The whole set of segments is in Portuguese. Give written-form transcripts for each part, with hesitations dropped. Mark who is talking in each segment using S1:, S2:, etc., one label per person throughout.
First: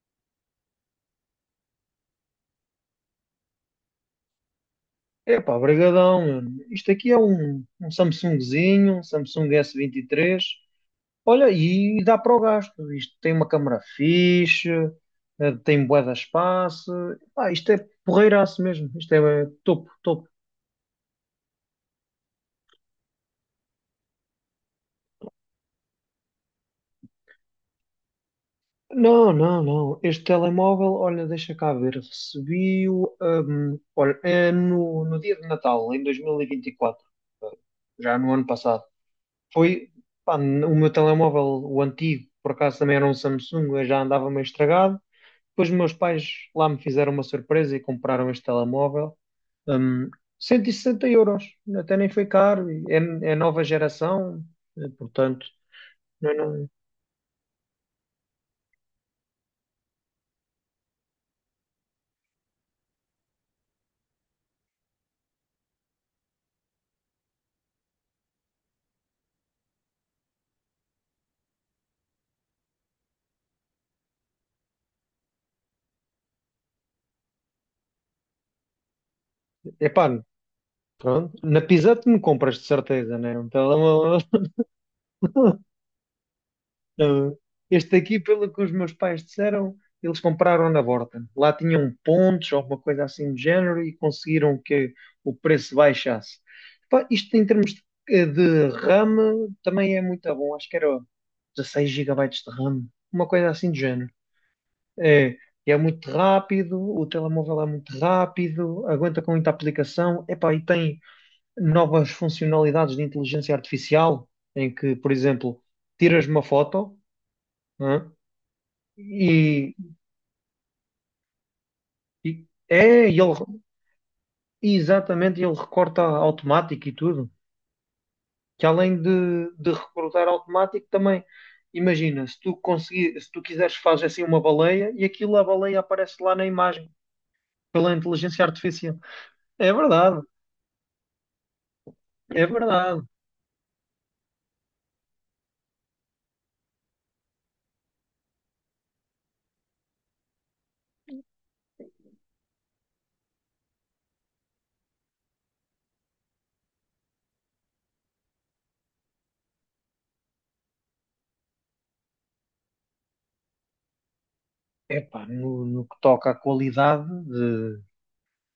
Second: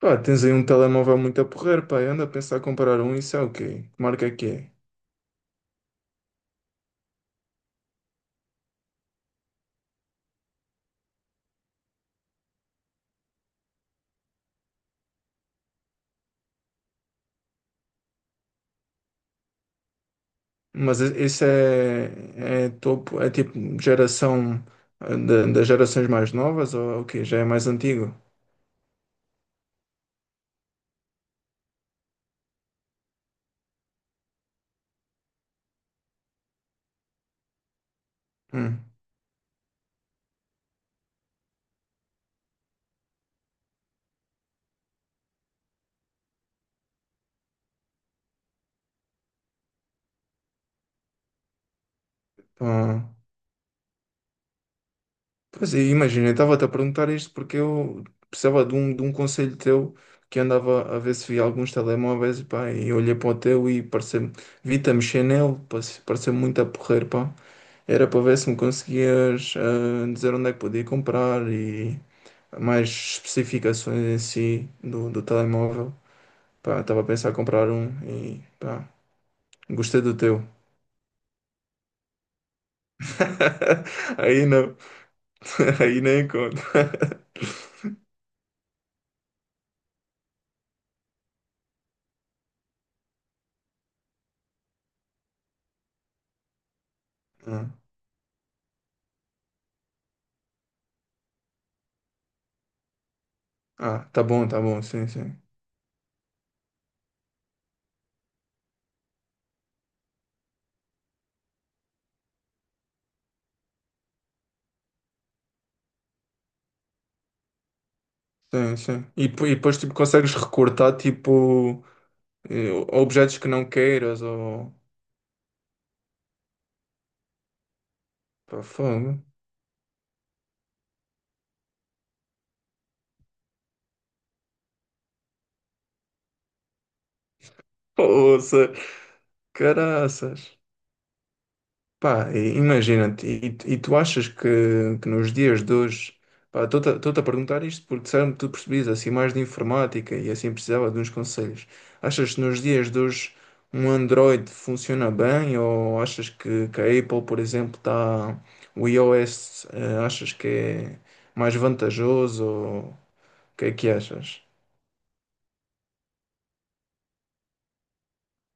S1: Pá, tens aí um telemóvel muito a porrer, pá. Eu ando a pensar em comprar um, isso é o quê? Que marca é que é?
S2: Epá, brigadão, mano. Isto aqui é um Samsungzinho, um Samsung S23. Olha, e dá para o gasto. Isto tem uma câmara fixe, tem bué de espaço. Epá, isto é porreiraço mesmo. Isto é topo, topo.
S1: Mas esse é topo, é tipo geração das gerações mais novas ou o quê? Já é mais antigo?
S2: Não, não, não. Este telemóvel, olha, deixa cá ver. Recebi-o, olha, é no dia de Natal, em 2024. Já no ano
S1: Hum,
S2: passado. Foi, pá, o meu telemóvel, o antigo, por acaso também era um Samsung, eu já andava meio estragado. Depois meus pais lá me fizeram uma surpresa e compraram este telemóvel. Hum, 160 euros, até nem foi caro, e é,
S1: pá.
S2: é nova geração, portanto,
S1: Pois é, imagina,
S2: não,
S1: eu
S2: é,
S1: estava-te a
S2: não,
S1: perguntar isto porque eu precisava de um conselho teu que andava a ver se via alguns telemóveis, pá, e olhei para o teu e parece, vi-te a mexer nele, parece muito a porrer, pá. Era para ver se me conseguias dizer onde é que podia comprar e mais especificações em si do telemóvel. Pá, estava a pensar em comprar um e pá, gostei
S2: epá,
S1: do teu.
S2: pronto, na Pisa me compras de certeza, né? Um telemóvel.
S1: Aí não, aí nem conta.
S2: Não. Este aqui, pelo que os meus pais disseram, eles compraram na Borta. Lá tinham pontos, alguma coisa assim do género, e conseguiram que o preço baixasse. Pá, isto em
S1: Ah,
S2: termos de RAM também é muito bom. Acho que era 16 gigabytes de RAM, uma coisa assim do
S1: ah,
S2: género.
S1: tá bom, sim,
S2: É,
S1: sim.
S2: é muito rápido, o telemóvel é muito rápido, aguenta com muita aplicação. Epá, e tem novas funcionalidades de inteligência artificial, em que, por exemplo, tiras uma foto. Hã?
S1: Sim, sim. E, e
S2: E,
S1: depois tipo, consegues recortar tipo
S2: e- é, e
S1: objetos que
S2: ele,
S1: não queiras ou
S2: exatamente, ele recorta automático e tudo.
S1: pá,
S2: Que além
S1: fogo.
S2: de recortar automático, também, imagina, se tu quiseres, fazes assim uma baleia e aquilo, a baleia aparece lá na imagem, pela inteligência
S1: Poça,
S2: artificial. É verdade,
S1: caraças. Pá,
S2: é verdade.
S1: imagina-te, e tu achas que nos dias de hoje, pá, estou-te a perguntar isto porque disseram-me que tu percebias assim mais de informática e assim precisava de uns conselhos. Achas que nos dias de hoje um Android funciona bem ou achas que a Apple, por exemplo, está, o iOS, achas que é mais vantajoso ou o que é que achas?
S2: Epá, no que toca à qualidade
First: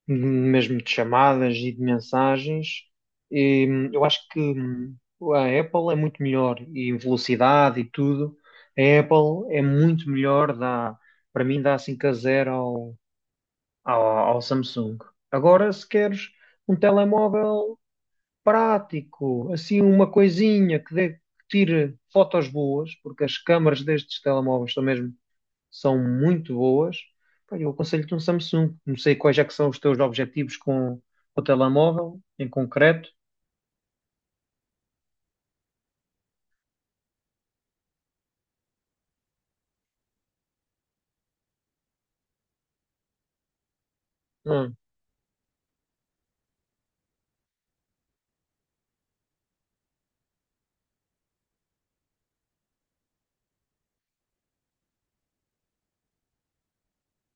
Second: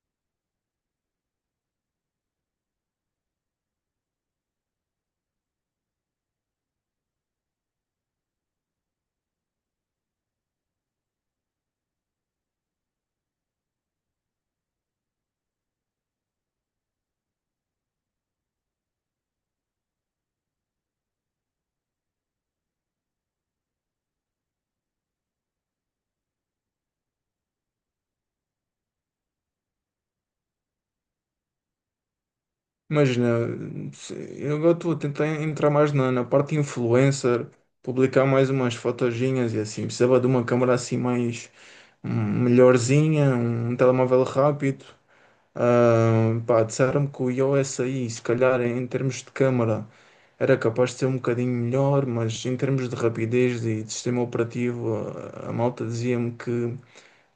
S2: mesmo de chamadas e de mensagens. Eu acho que a Apple é muito melhor e em velocidade e tudo. A Apple é muito melhor, para mim dá 5-0 ao, ao Samsung. Agora, se queres um telemóvel prático, assim uma coisinha que tire fotos boas, porque as câmaras destes telemóveis são muito boas, pá, eu aconselho-te um Samsung. Não sei quais é que são os teus objetivos com o telemóvel, em concreto.
S1: Imagina, eu agora estou a tentar entrar mais na parte influencer, publicar mais umas fotoginhas e assim. Precisava de uma câmera assim mais hum, melhorzinha, um telemóvel
S2: Hum.
S1: rápido. Ah, pá, disseram-me que o iOS aí, se calhar em termos de câmera, era capaz de ser um bocadinho melhor, mas em termos de rapidez e de sistema operativo, a malta dizia-me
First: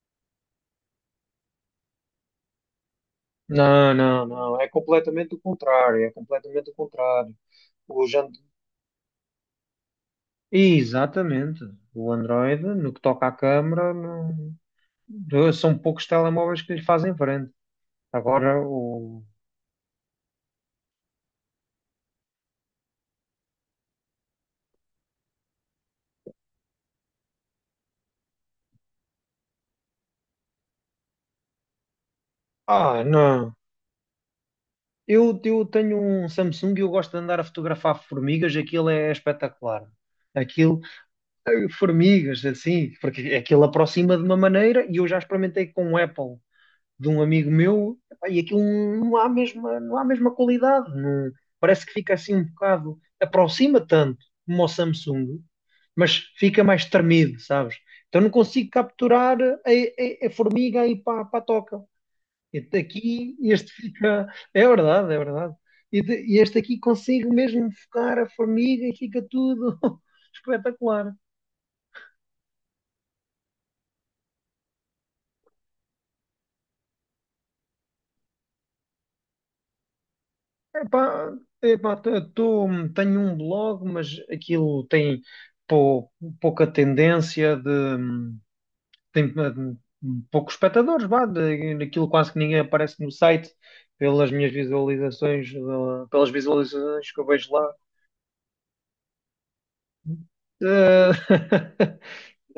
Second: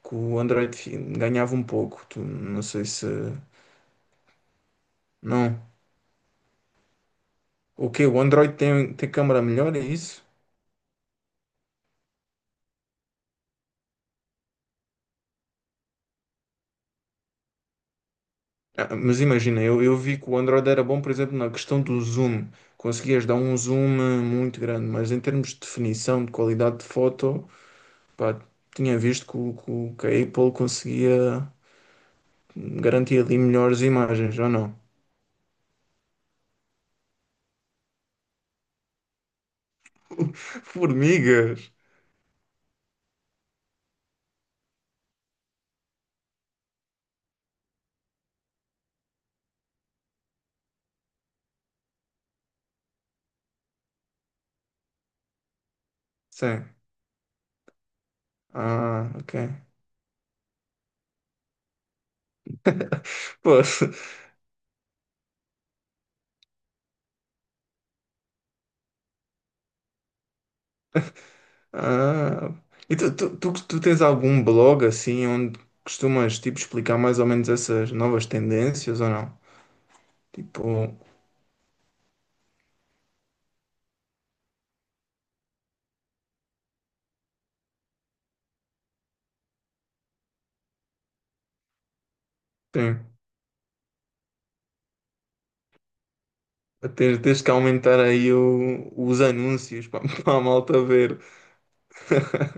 S1: que o Android ganhava um pouco. Tu, não sei se.
S2: Não, não, não. É completamente o
S1: Não.
S2: contrário. É completamente o contrário.
S1: O que?
S2: Hoje
S1: O
S2: ando-
S1: Android tem, tem câmera melhor, é isso?
S2: Exatamente. O Android, no que toca à câmara, são poucos telemóveis que lhe fazem frente. Agora
S1: Ah, mas
S2: o.
S1: imagina, eu vi que o Android era bom, por exemplo, na questão do zoom. Conseguias dar um zoom muito grande, mas em termos de definição, de qualidade de foto, pá, tinha visto que, que a Apple conseguia
S2: Ah,
S1: garantir ali
S2: não.
S1: melhores imagens, ou não?
S2: Eu tenho um Samsung e eu gosto de andar a fotografar formigas. Aquilo é espetacular. Aquilo
S1: Formigas!
S2: Formigas, assim, porque aquilo aproxima de uma maneira e eu já experimentei com o Apple de um amigo meu epá, e aquilo não há a mesma qualidade, parece que fica assim um bocado, aproxima tanto como o Samsung, mas fica
S1: Sim.
S2: mais tremido, sabes? Então não consigo
S1: Ah, ok.
S2: capturar a formiga aí para a toca. Este aqui,
S1: Pô,
S2: este fica, é verdade, é verdade. E este aqui consigo mesmo focar a formiga e fica tudo espetacular.
S1: ah. E tu tens algum blog assim onde costumas tipo explicar mais ou menos essas novas tendências ou não? Tipo,
S2: Epá, epá, tenho um blog, mas aquilo tem pou- pouca tendência de tem poucos espectadores, vá, daquilo quase que ninguém aparece
S1: tem,
S2: no site pelas visualizações que
S1: tens,
S2: eu
S1: tens
S2: vejo
S1: que
S2: lá.
S1: aumentar aí os anúncios para a malta
S2: Eh,
S1: ver.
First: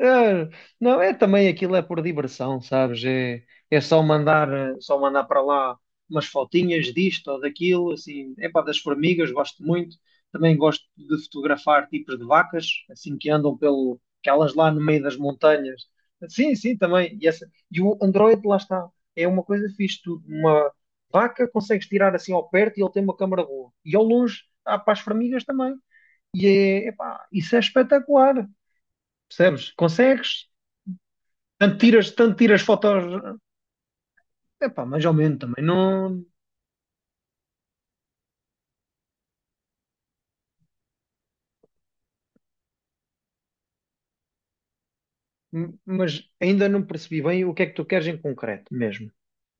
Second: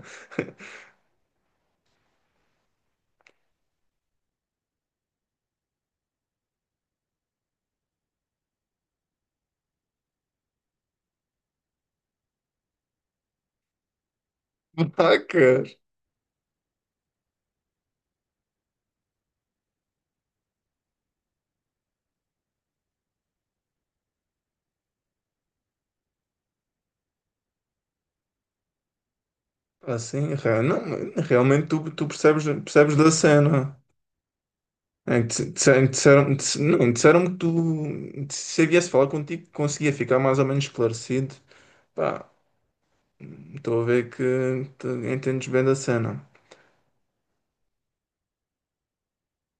S2: eh, não, é também aquilo é por diversão, sabes? É só só mandar para lá umas fotinhas disto ou daquilo, assim, é pá, das formigas, gosto muito. Também gosto de fotografar tipos de vacas, assim que andam pelo, aquelas lá no meio das
S1: Vacas!
S2: montanhas. Sim, sim, também. E o Android, lá está, é uma coisa fixe, tu, uma vaca consegues tirar assim ao perto e ele tem uma câmara boa. E ao longe, há para as formigas também. E é, epá, isso é espetacular, percebes?
S1: Assim,
S2: Consegues,
S1: não, realmente tu
S2: tanto
S1: percebes,
S2: tiras
S1: percebes
S2: fotos,
S1: da cena.
S2: epá, mais ou
S1: É,
S2: menos também, não,
S1: Não, disseram que tu, se eu viesse falar contigo, conseguia ficar mais ou menos esclarecido. Pá, estou a ver que tu entendes bem da cena.
S2: mas ainda não percebi bem o que é que tu queres em concreto mesmo,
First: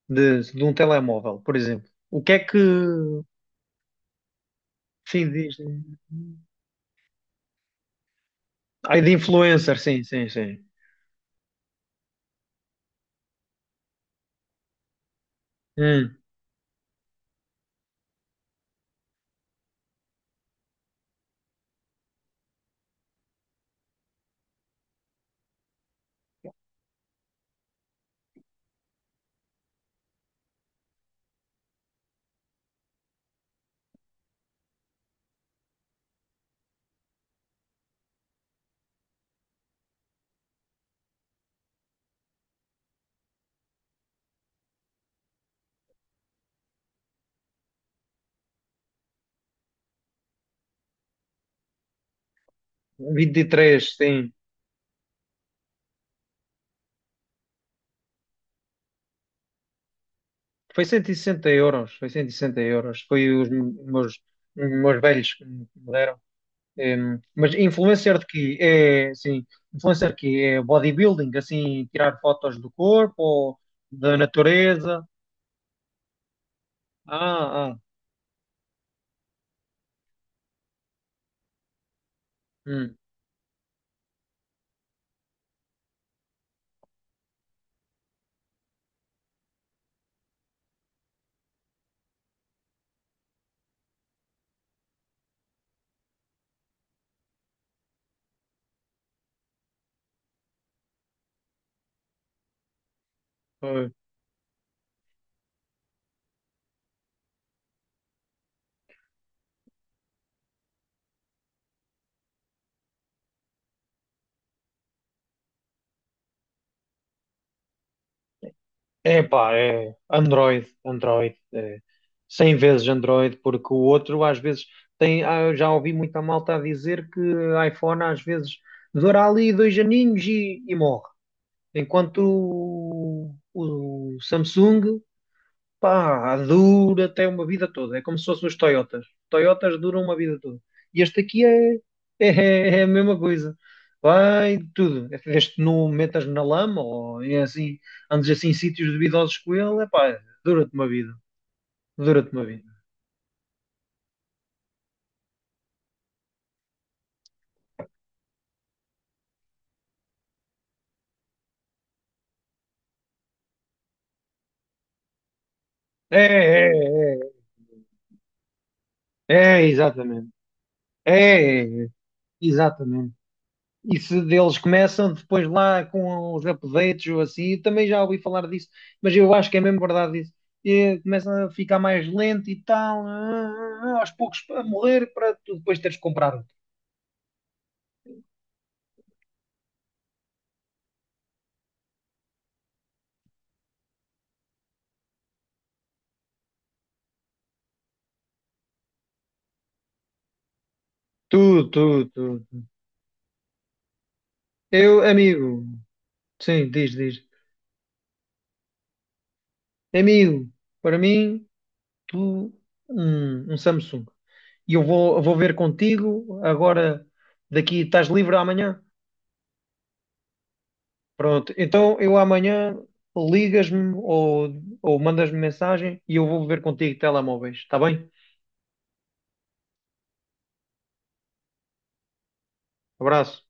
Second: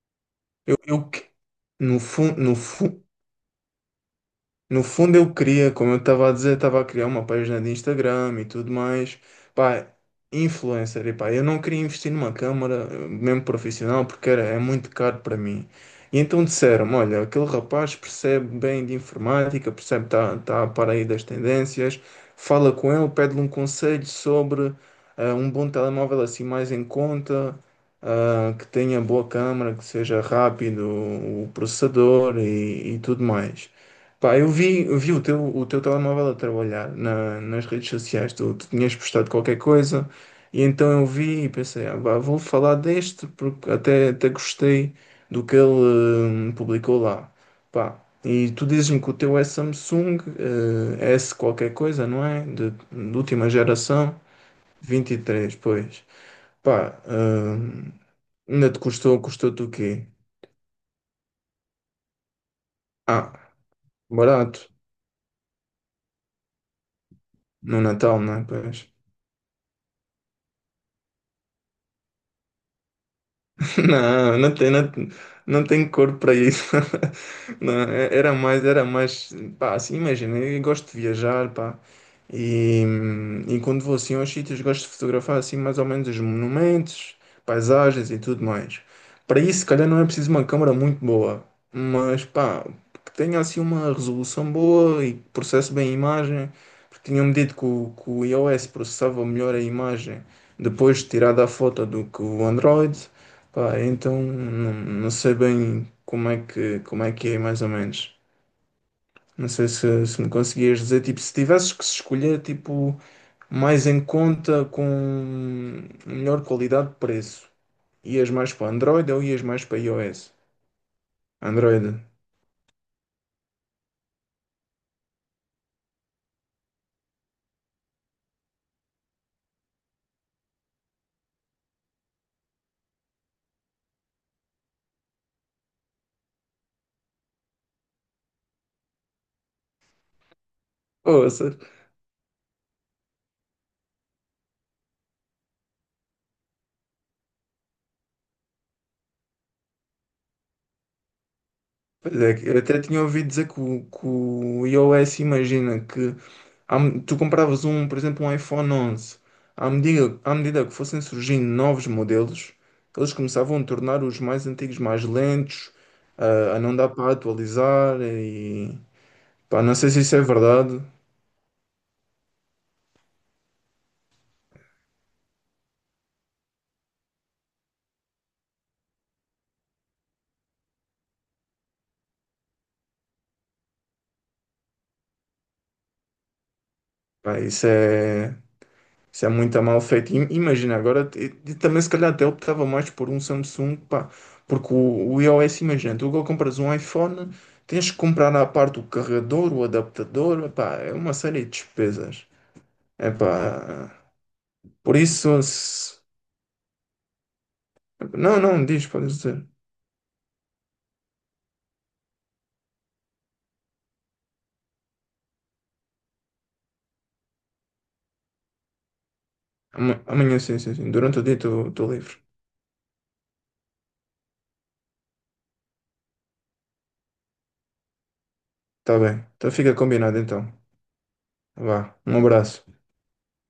S2: de um
S1: Eu que-
S2: telemóvel, por exemplo.
S1: no
S2: O que é
S1: fundo, no,
S2: que,
S1: No fundo,
S2: sim,
S1: eu
S2: diz,
S1: queria, como eu estava a dizer, estava a criar uma página de Instagram e tudo
S2: ai, de
S1: mais.
S2: influencer,
S1: Pá,
S2: sim, sim, sim.
S1: influencer, e pá, eu não queria investir numa câmara, mesmo profissional, porque era, é muito caro para mim.
S2: Hum,
S1: E então disseram-me: olha, aquele rapaz percebe bem de informática, percebe, está tá a par aí das tendências, fala com ele, pede-lhe um conselho sobre um bom telemóvel assim mais em conta. Ah, que tenha boa câmara, que seja rápido o processador e tudo mais. Pá, eu vi o teu telemóvel a trabalhar nas redes sociais, tu tinhas postado qualquer coisa, e então eu vi e pensei, ah, pá, vou falar deste, porque até gostei do que ele publicou lá. Pá, e tu dizes-me que o teu é Samsung, S qualquer coisa, não é? De
S2: vinte e
S1: última
S2: três sim.
S1: geração, 23, pois. Pá, ainda te custou, custou-te o quê?
S2: Foi 160 euros, foi 160 euros, foi
S1: Ah,
S2: os meus,
S1: barato,
S2: meus velhos que me deram. Eh, mas
S1: no
S2: influencer
S1: Natal,
S2: de
S1: não é?
S2: quê?
S1: Pois.
S2: É, sim, influencer de quê? É bodybuilding, assim, tirar fotos do corpo ou da
S1: Não, não tem, não,
S2: natureza?
S1: não tem corpo para isso.
S2: Ah, ah,
S1: Não, era mais, pá, assim, imagina, eu gosto de viajar, pá, e,
S2: hum,
S1: e quando vou assim aos sítios, gosto de fotografar assim mais ou menos os monumentos, paisagens e tudo mais. Para isso, se calhar não é preciso uma câmera muito boa, mas pá, que tenha assim uma resolução boa e que processe bem a imagem, porque tinham-me dito que que o iOS processava melhor a imagem depois de tirada a foto do que o Android. Pá,
S2: pois.
S1: então não, não sei bem como é que é mais ou menos. Não sei se, se me conseguias dizer, tipo, se tivesses que se escolher, tipo, mais em conta com melhor qualidade de preço, ias mais para Android
S2: É
S1: ou ias
S2: pá,
S1: mais para
S2: é
S1: iOS?
S2: Android, Android, é,
S1: Android.
S2: 100 vezes Android, porque o outro às vezes eu já ouvi muita malta a dizer que iPhone às vezes dura ali dois aninhos e morre, enquanto o Samsung, pá, dura até uma vida toda. É como se fossem os Toyotas. Toyotas duram uma vida toda. E este aqui
S1: Ouça.
S2: é, é a mesma coisa. Vai de tudo. Este não metas na lama ou é assim, andes assim em sítios duvidosos com ele. É pá, dura-te uma vida.
S1: Pois
S2: Dura-te
S1: é,
S2: uma
S1: que eu
S2: vida.
S1: até tinha ouvido dizer que que o iOS, imagina que tu compravas um, por exemplo, um iPhone 11, à medida que fossem surgindo novos modelos, eles começavam a tornar os mais antigos mais lentos,
S2: É,
S1: a
S2: é,
S1: não dar para
S2: é.
S1: atualizar e
S2: É,
S1: pá,
S2: é,
S1: não sei se isso é
S2: exatamente.
S1: verdade,
S2: É, é, é. Exatamente. E se deles começam depois lá com os updates ou assim, também já ouvi falar disso, mas eu acho que é mesmo verdade isso. E começam a ficar mais lento e tal, aos poucos a morrer para tu depois teres que comprar outro.
S1: pá, isso é. Isso é muito mal feito. Imagina, agora e também se calhar até optava mais por um Samsung, pá, porque o iOS, imagina, tu agora compras um iPhone, tens que comprar à parte o carregador, o adaptador, pá, é uma série de
S2: Tudo, tudo,
S1: despesas.
S2: tudo.
S1: É pá, por
S2: Eu,
S1: isso,
S2: amigo, sim, diz, diz.
S1: não, não, diz, podes dizer.
S2: Amigo, para mim, tu, um Samsung. E eu vou ver contigo agora, daqui, estás livre amanhã?
S1: Amanhã, sim, sim, sim, durante o dia
S2: Pronto,
S1: estou
S2: então eu
S1: livre.
S2: amanhã ligas-me ou mandas-me mensagem e eu vou ver contigo telemóveis, está bem?
S1: Tá bem, então fica combinado então. Vá, um abraço.
S2: Abraço.